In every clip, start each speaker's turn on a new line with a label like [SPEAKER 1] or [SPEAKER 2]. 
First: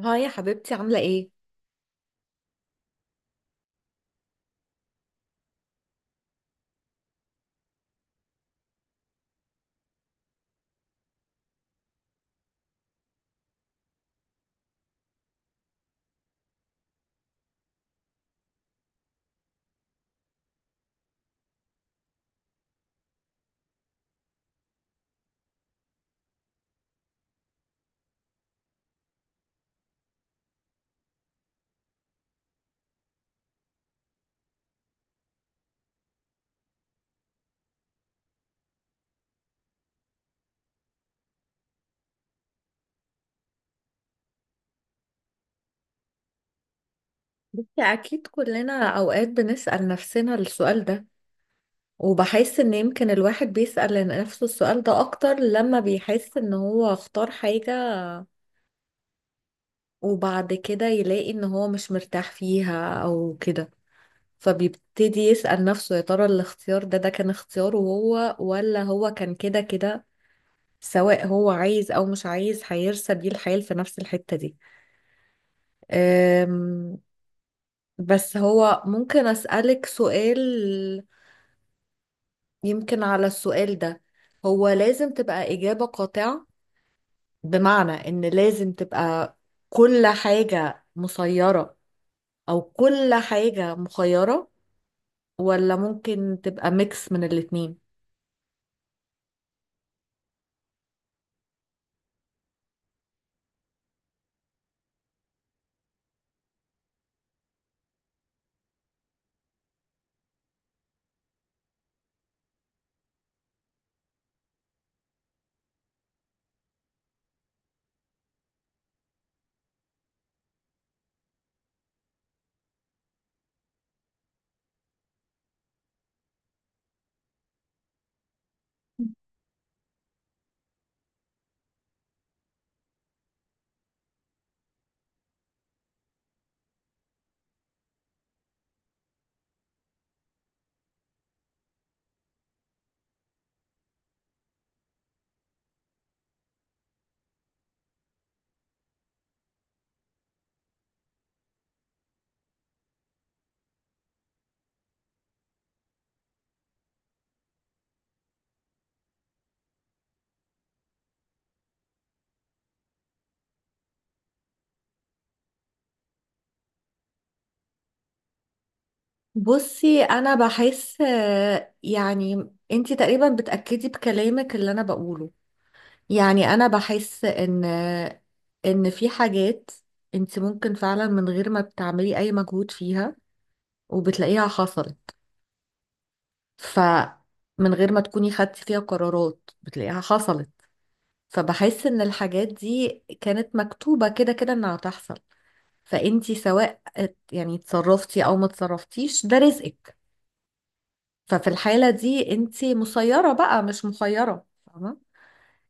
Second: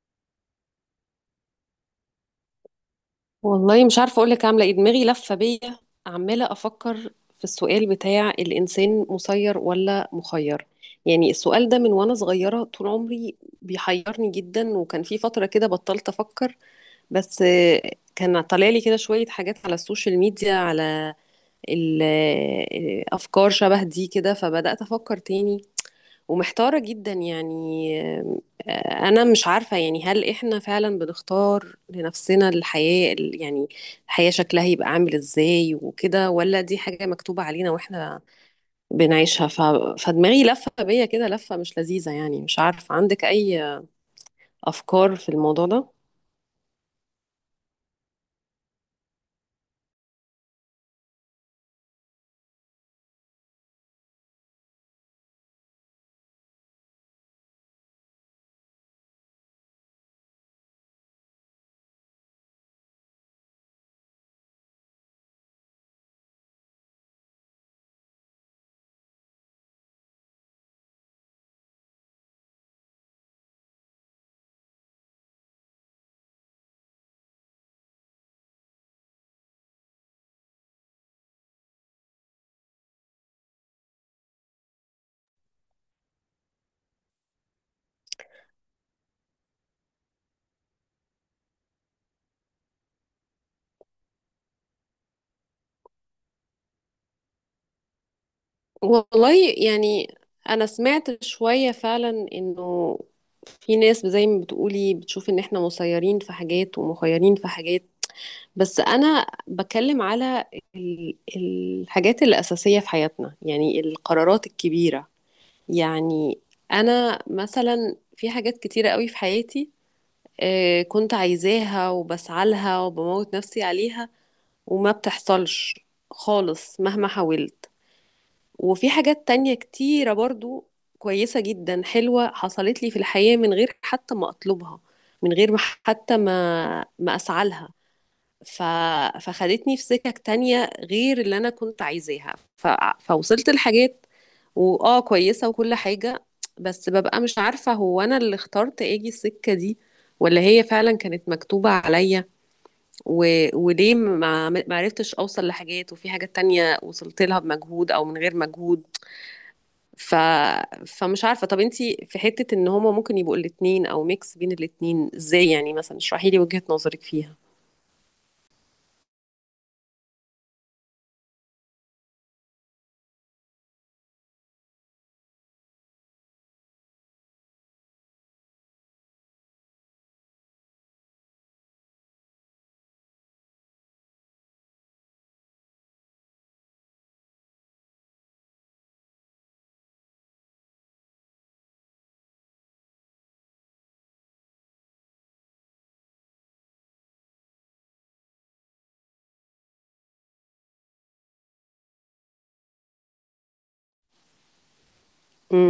[SPEAKER 1] هاي يا حبيبتي، عاملة ايه؟
[SPEAKER 2] والله مش عارفة أقولك عاملة إيه. دماغي لفة بيا، عمالة أفكر في السؤال بتاع الإنسان مسير ولا مخير. يعني السؤال ده من وأنا صغيرة طول عمري بيحيرني جدا، وكان في فترة كده بطلت أفكر. بس كان طالع لي كده شوية حاجات على السوشيال ميديا على الأفكار شبه دي كده، فبدأت أفكر تاني ومحتارة جدا يعني. آه، أنا مش عارفة يعني، هل إحنا فعلا بنختار لنفسنا الحياة يعني الحياة شكلها يبقى عامل إزاي وكده، ولا دي حاجة مكتوبة علينا وإحنا بنعيشها؟ فدماغي لفة بيا كده، لفة مش لذيذة يعني. مش عارفة، عندك أي أفكار في الموضوع ده؟
[SPEAKER 1] بصي، أكيد كلنا أوقات بنسأل نفسنا السؤال ده، وبحس إن يمكن الواحد بيسأل نفسه السؤال ده أكتر لما بيحس إن هو اختار حاجة وبعد كده يلاقي إن هو مش مرتاح فيها أو كده. فبيبتدي يسأل نفسه يا ترى الاختيار ده كان اختياره هو، ولا هو كان كده كده سواء هو عايز أو مش عايز هيرسى بيه الحال في نفس الحتة دي. أم، بس هو ممكن أسألك سؤال؟ يمكن على السؤال ده هو لازم تبقى إجابة قاطعة، بمعنى إن لازم تبقى كل حاجة مسيرة أو كل حاجة مخيرة، ولا ممكن تبقى ميكس من الاتنين؟
[SPEAKER 2] والله يعني، أنا سمعت شوية فعلا إنه في ناس زي ما بتقولي بتشوف إن إحنا مسيرين في حاجات ومخيرين في حاجات. بس انا بتكلم على الحاجات الاساسيه في حياتنا، يعني القرارات الكبيره. يعني انا مثلا في حاجات كتيره قوي في حياتي كنت عايزاها وبسعى لها وبموت نفسي عليها، وما بتحصلش خالص مهما حاولت. وفي حاجات تانية كتيره برضو كويسه جدا حلوه حصلت لي في الحياه من غير حتى ما اطلبها، من غير ما حتى ما اسعى لها. ف... فخدتني في سكك تانية غير اللي انا كنت عايزاها. فوصلت لحاجات، واه كويسة وكل حاجة، بس ببقى مش عارفة هو انا اللي اخترت اجي السكة دي ولا هي فعلا كانت مكتوبة عليا. و... وليه ما عرفتش اوصل لحاجات، وفي حاجات تانية وصلت لها بمجهود او من غير مجهود؟ ف... فمش عارفة. طب انتي في حتة ان هما ممكن يبقوا الاتنين او ميكس بين الاتنين ازاي؟ يعني مثلا اشرحي لي وجهة نظرك فيها.
[SPEAKER 1] بصي، أنا بحس يعني أنتي تقريبا بتأكدي بكلامك اللي أنا بقوله. يعني أنا بحس إن إن في حاجات أنتي ممكن فعلا من غير ما بتعملي أي مجهود فيها وبتلاقيها حصلت. فمن غير ما تكوني خدتي فيها قرارات بتلاقيها حصلت. فبحس ان الحاجات دي كانت مكتوبة كده كده انها هتحصل. فانتي سواء اتصرفتي او ما اتصرفتيش، ده رزقك. ففي الحالة دي انتي مسيرة بقى، مش مخيرة. فاهمة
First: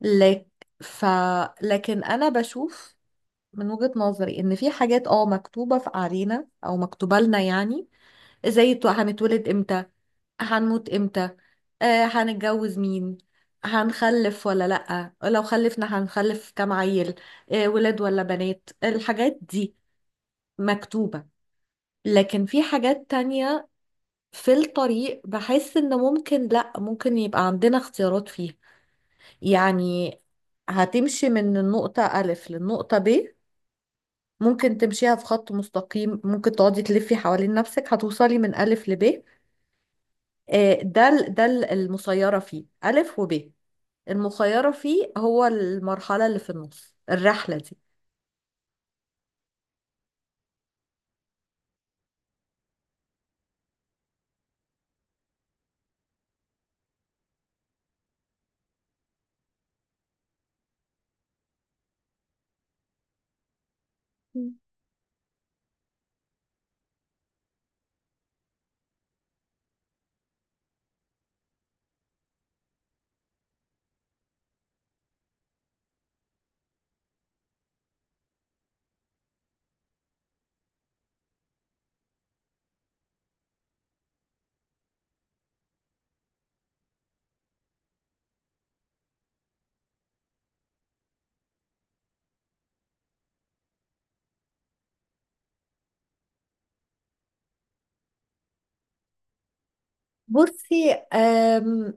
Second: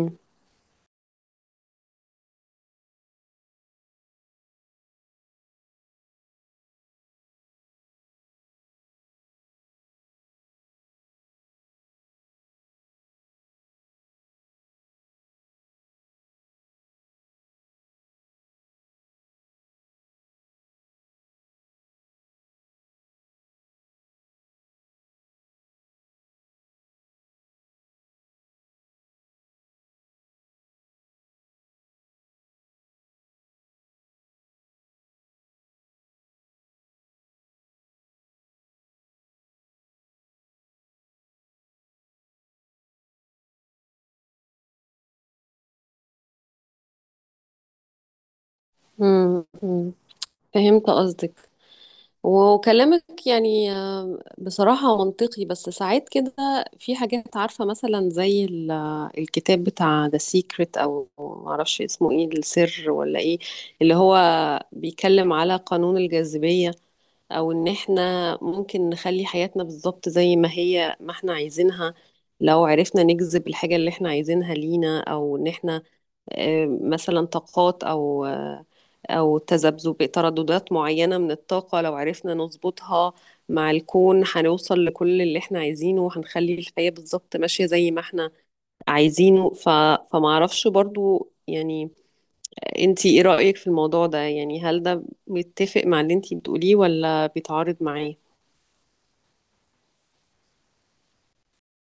[SPEAKER 1] لك؟ ف لكن انا بشوف من وجهة نظري ان في حاجات اه مكتوبة في علينا او مكتوبة لنا، يعني زي هنتولد امتى، هنموت امتى، آه هنتجوز مين، هنخلف ولا لأ، لو خلفنا هنخلف كام عيل، آه ولاد ولا بنات. الحاجات دي مكتوبة. لكن في حاجات تانية في الطريق بحس ان ممكن لأ، ممكن يبقى عندنا اختيارات فيها. يعني هتمشي من النقطة ألف للنقطة ب، ممكن تمشيها في خط مستقيم، ممكن تقعدي تلفي حوالين نفسك هتوصلي من ألف لب. المسيرة فيه ألف وب. المخيرة فيه هو المرحلة اللي في النص الرحلة دي.
[SPEAKER 2] امم. فهمت قصدك، وكلامك يعني بصراحة منطقي. بس ساعات كده في حاجات عارفة، مثلا زي الكتاب بتاع The Secret، أو معرفش اسمه ايه، السر ولا ايه، اللي هو
[SPEAKER 1] مم.
[SPEAKER 2] بيتكلم على قانون الجاذبية. أو إن احنا ممكن نخلي حياتنا بالظبط زي ما هي ما احنا عايزينها، لو عرفنا نجذب الحاجة اللي احنا عايزينها لينا. أو إن احنا مثلا طاقات، أو تذبذب ترددات معينة من الطاقة لو عرفنا نظبطها مع الكون، هنوصل لكل اللي احنا عايزينه وهنخلي الحياة بالظبط ماشية زي ما احنا عايزينه. فمعرفش برضو يعني، انتي ايه رأيك في الموضوع ده؟ يعني هل ده متفق مع اللي انتي بتقوليه ولا بيتعارض معاه؟
[SPEAKER 1] بصي،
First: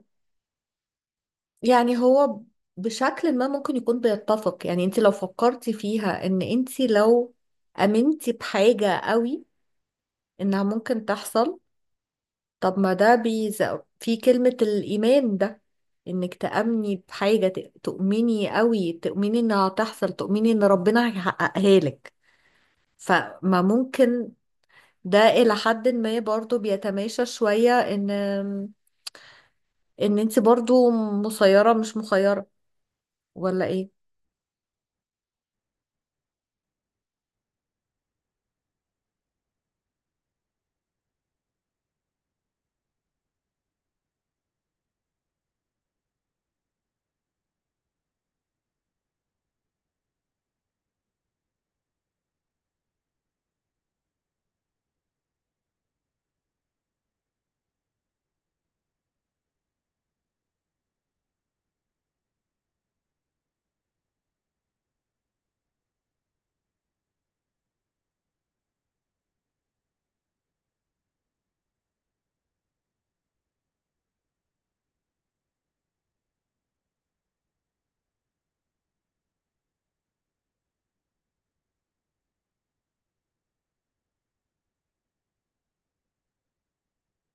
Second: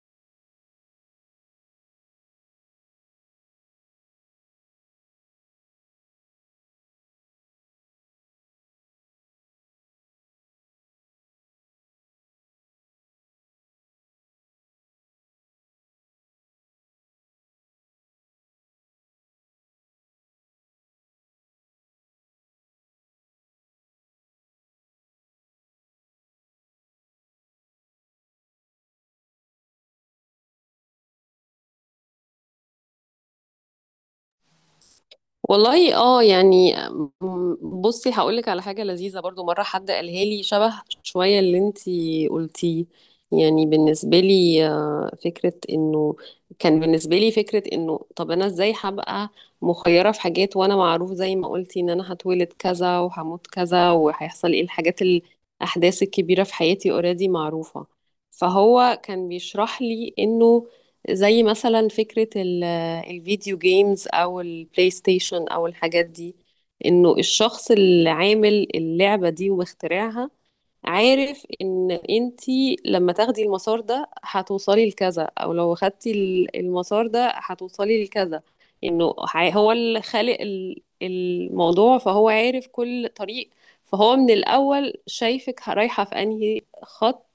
[SPEAKER 1] يعني هو بشكل ما ممكن يكون بيتفق. يعني انت لو فكرتي فيها ان انت لو امنتي بحاجة قوي انها ممكن تحصل. طب ما ده في كلمة الايمان ده، انك تأمني بحاجة تؤمني قوي، تؤمني انها هتحصل، تؤمني ان ربنا هيحققها لك. فما ممكن ده إلى حد ما برضو بيتماشى شوية إن إن أنت برضو مسيرة مش مخيرة، ولا إيه؟
[SPEAKER 2] والله يعني، بصي هقولك على حاجة لذيذة برضو. مرة حد قالها لي شبه شوية اللي انتي قلتيه. يعني بالنسبة لي فكرة انه، كان بالنسبة لي فكرة انه طب انا ازاي هبقى مخيرة في حاجات وانا معروف، زي ما قلتي، ان انا هتولد كذا وهموت كذا، وهيحصل ايه الحاجات الاحداث الكبيرة في حياتي اوريدي معروفة. فهو كان بيشرح لي انه زي مثلا فكرة الفيديو جيمز او البلاي ستيشن او الحاجات دي، انه الشخص اللي عامل اللعبة دي ومخترعها عارف ان انتي لما تاخدي المسار ده هتوصلي لكذا، او لو خدتي المسار ده هتوصلي لكذا. انه هو اللي خالق الموضوع، فهو عارف كل طريق. فهو من الاول شايفك رايحة في انهي خط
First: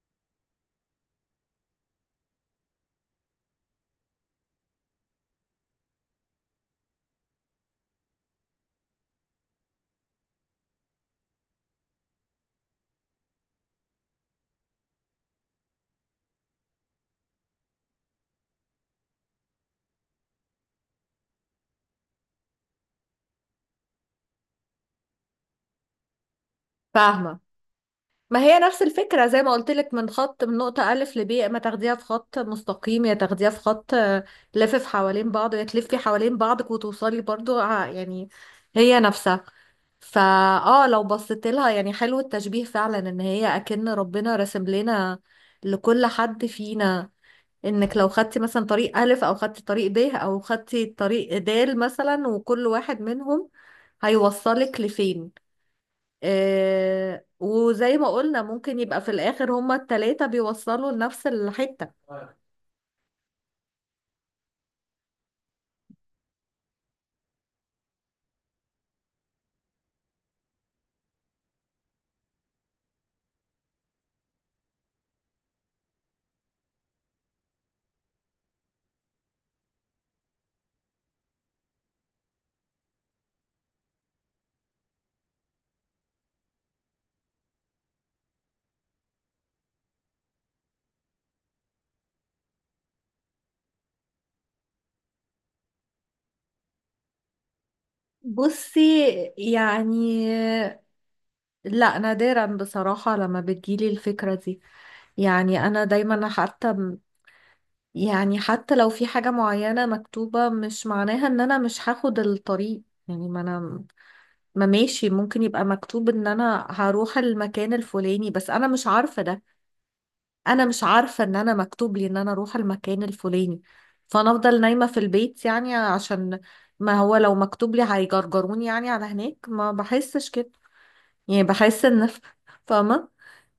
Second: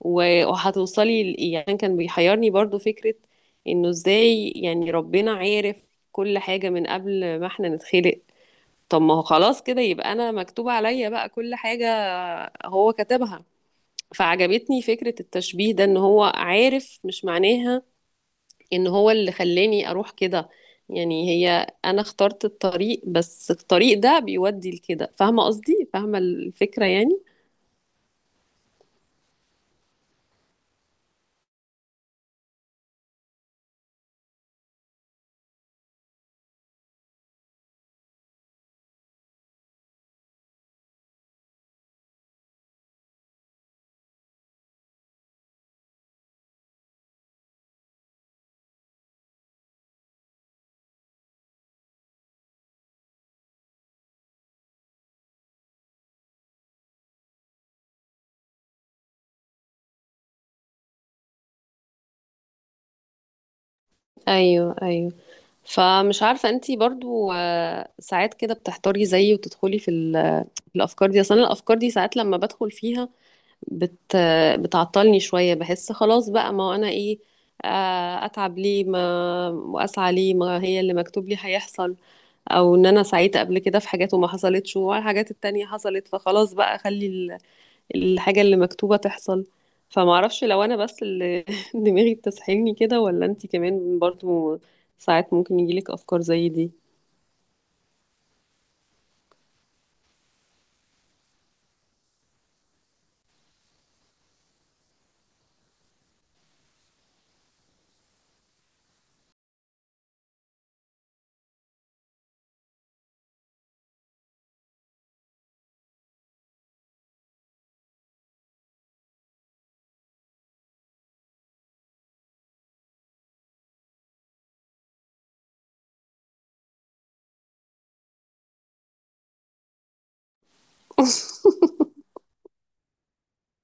[SPEAKER 2] وهتوصلي يعني كان بيحيرني برضو فكرة انه ازاي يعني ربنا عارف كل حاجة من قبل ما احنا نتخلق. طب ما هو خلاص كده يبقى انا مكتوب عليا بقى كل حاجة، هو كتبها. فعجبتني فكرة التشبيه ده، ان هو عارف مش معناها ان هو اللي خلاني اروح كده. يعني هي انا اخترت الطريق، بس الطريق ده بيودي لكده. فاهمة قصدي؟ فاهمة الفكرة يعني؟
[SPEAKER 1] فاهمة؟ ما هي نفس الفكرة زي ما قلت لك من خط، من نقطة ألف لب، يا إما تاخديها في خط مستقيم يا تاخديها في خط لافف حوالين بعض، يا تلفي حوالين بعضك وتوصلي برضو يعني هي نفسها. فا اه لو بصيت لها يعني حلو التشبيه فعلا، ان هي اكن ربنا راسم لنا لكل حد فينا، انك لو خدتي مثلا طريق الف او خدتي طريق ب او خدتي طريق د مثلا، وكل واحد منهم هيوصلك لفين. آه، وزي ما قلنا ممكن يبقى في الاخر هما التلاتة بيوصلوا لنفس الحتة.
[SPEAKER 2] ايوه ايوه. فمش عارفة، انتي برضو ساعات كده بتحتاري زيي، وتدخلي في في الأفكار دي أصلا؟ الأفكار دي ساعات لما بدخل فيها بت آه، بتعطلني شوية. بحس خلاص بقى، ما هو أنا إيه أتعب ليه، ما وأسعى ليه، ما هي اللي مكتوب لي هيحصل. أو إن أنا سعيت قبل كده في حاجات وما حصلتش، والحاجات التانية حصلت. فخلاص بقى، خلي الحاجة اللي مكتوبة تحصل. فمعرفش لو أنا بس اللي دماغي بتسحلني كده، ولا أنتي كمان برضو ساعات ممكن يجيلك أفكار زي دي؟
[SPEAKER 1] بصي يعني، لا نادرا بصراحة لما بتجيلي الفكرة دي. يعني انا دايما، حتى يعني حتى لو في حاجة معينة مكتوبة مش معناها ان انا مش هاخد الطريق. يعني ما ماشي، ممكن يبقى مكتوب ان انا هروح المكان الفلاني بس انا مش عارفة ده. انا مش عارفة ان انا مكتوب لي ان انا اروح المكان الفلاني، فانا افضل نايمة في البيت يعني. عشان ما هو لو مكتوب لي هيجرجروني يعني على هناك. ما بحسش كده. يعني بحس ان فاهمة؟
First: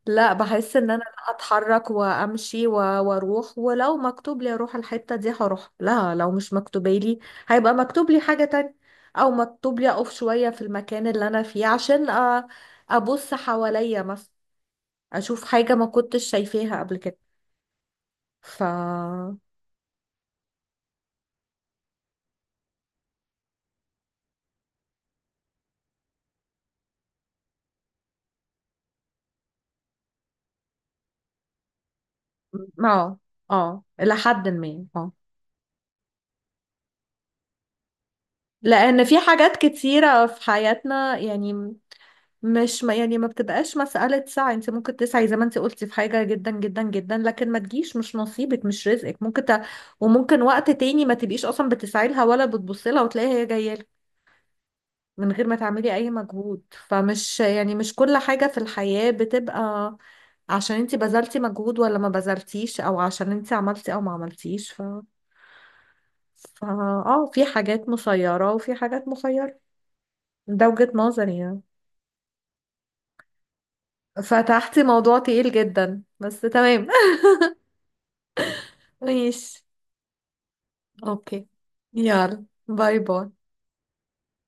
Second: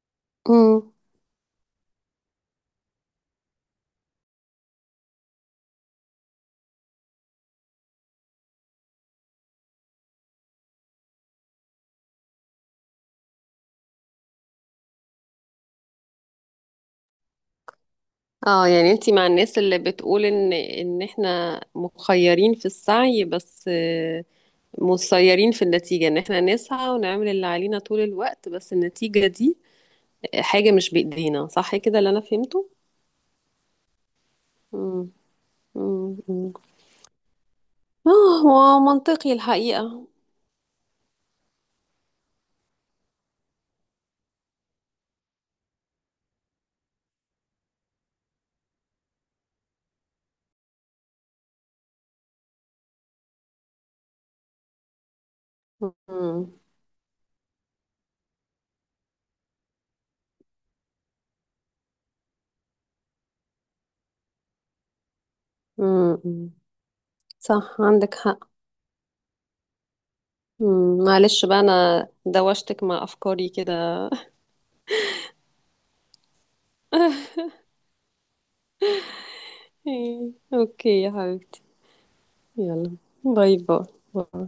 [SPEAKER 1] لا بحس ان
[SPEAKER 2] امم.
[SPEAKER 1] انا لا، اتحرك وامشي واروح، ولو مكتوب لي اروح الحتة دي هروح، لا لو مش مكتوبالي هيبقى مكتوب لي حاجة تانية او مكتوب لي اقف شوية في المكان اللي انا فيه، عشان أ- ابص حواليا مثلا، اشوف حاجة ما كنتش شايفاها قبل كده. ف
[SPEAKER 2] اه يعني انتي مع
[SPEAKER 1] اه
[SPEAKER 2] الناس اللي بتقول ان احنا مخيرين في السعي، بس مسيرين في النتيجة. ان احنا نسعى ونعمل اللي علينا طول الوقت، بس النتيجة دي حاجة مش بإيدينا، صح كده اللي انا فهمته؟
[SPEAKER 1] اه الى حد ما،
[SPEAKER 2] مم.
[SPEAKER 1] اه.
[SPEAKER 2] مم. مم. اه، هو
[SPEAKER 1] لان في
[SPEAKER 2] منطقي
[SPEAKER 1] حاجات
[SPEAKER 2] الحقيقة.
[SPEAKER 1] كتيرة في حياتنا يعني، مش ما يعني ما بتبقاش مسألة سعي. انت ممكن تسعي زي ما انت قلتي في حاجة جدا جدا جدا لكن ما تجيش، مش نصيبك مش رزقك. ممكن وممكن وقت تاني ما تبقيش اصلا بتسعي لها ولا بتبصي لها وتلاقيها هي جاية لك من غير ما تعملي اي
[SPEAKER 2] مم.
[SPEAKER 1] مجهود. فمش يعني مش كل حاجة في الحياة بتبقى عشان انت بذلتي مجهود ولا ما بذلتيش، او عشان انت عملتي او ما عملتيش. ف
[SPEAKER 2] مم.
[SPEAKER 1] ف اه في
[SPEAKER 2] صح،
[SPEAKER 1] حاجات
[SPEAKER 2] عندك حق.
[SPEAKER 1] مسيرة وفي حاجات مخيرة. ده وجهة
[SPEAKER 2] مم،
[SPEAKER 1] نظري
[SPEAKER 2] معلش بقى
[SPEAKER 1] يعني.
[SPEAKER 2] انا دوشتك مع افكاري كده.
[SPEAKER 1] فتحتي موضوع تقيل جدا بس تمام. ماشي.
[SPEAKER 2] إيه، اوكي يا
[SPEAKER 1] اوكي.
[SPEAKER 2] حبيبتي.
[SPEAKER 1] يلا
[SPEAKER 2] يلا
[SPEAKER 1] باي باي.
[SPEAKER 2] باي باي. باي.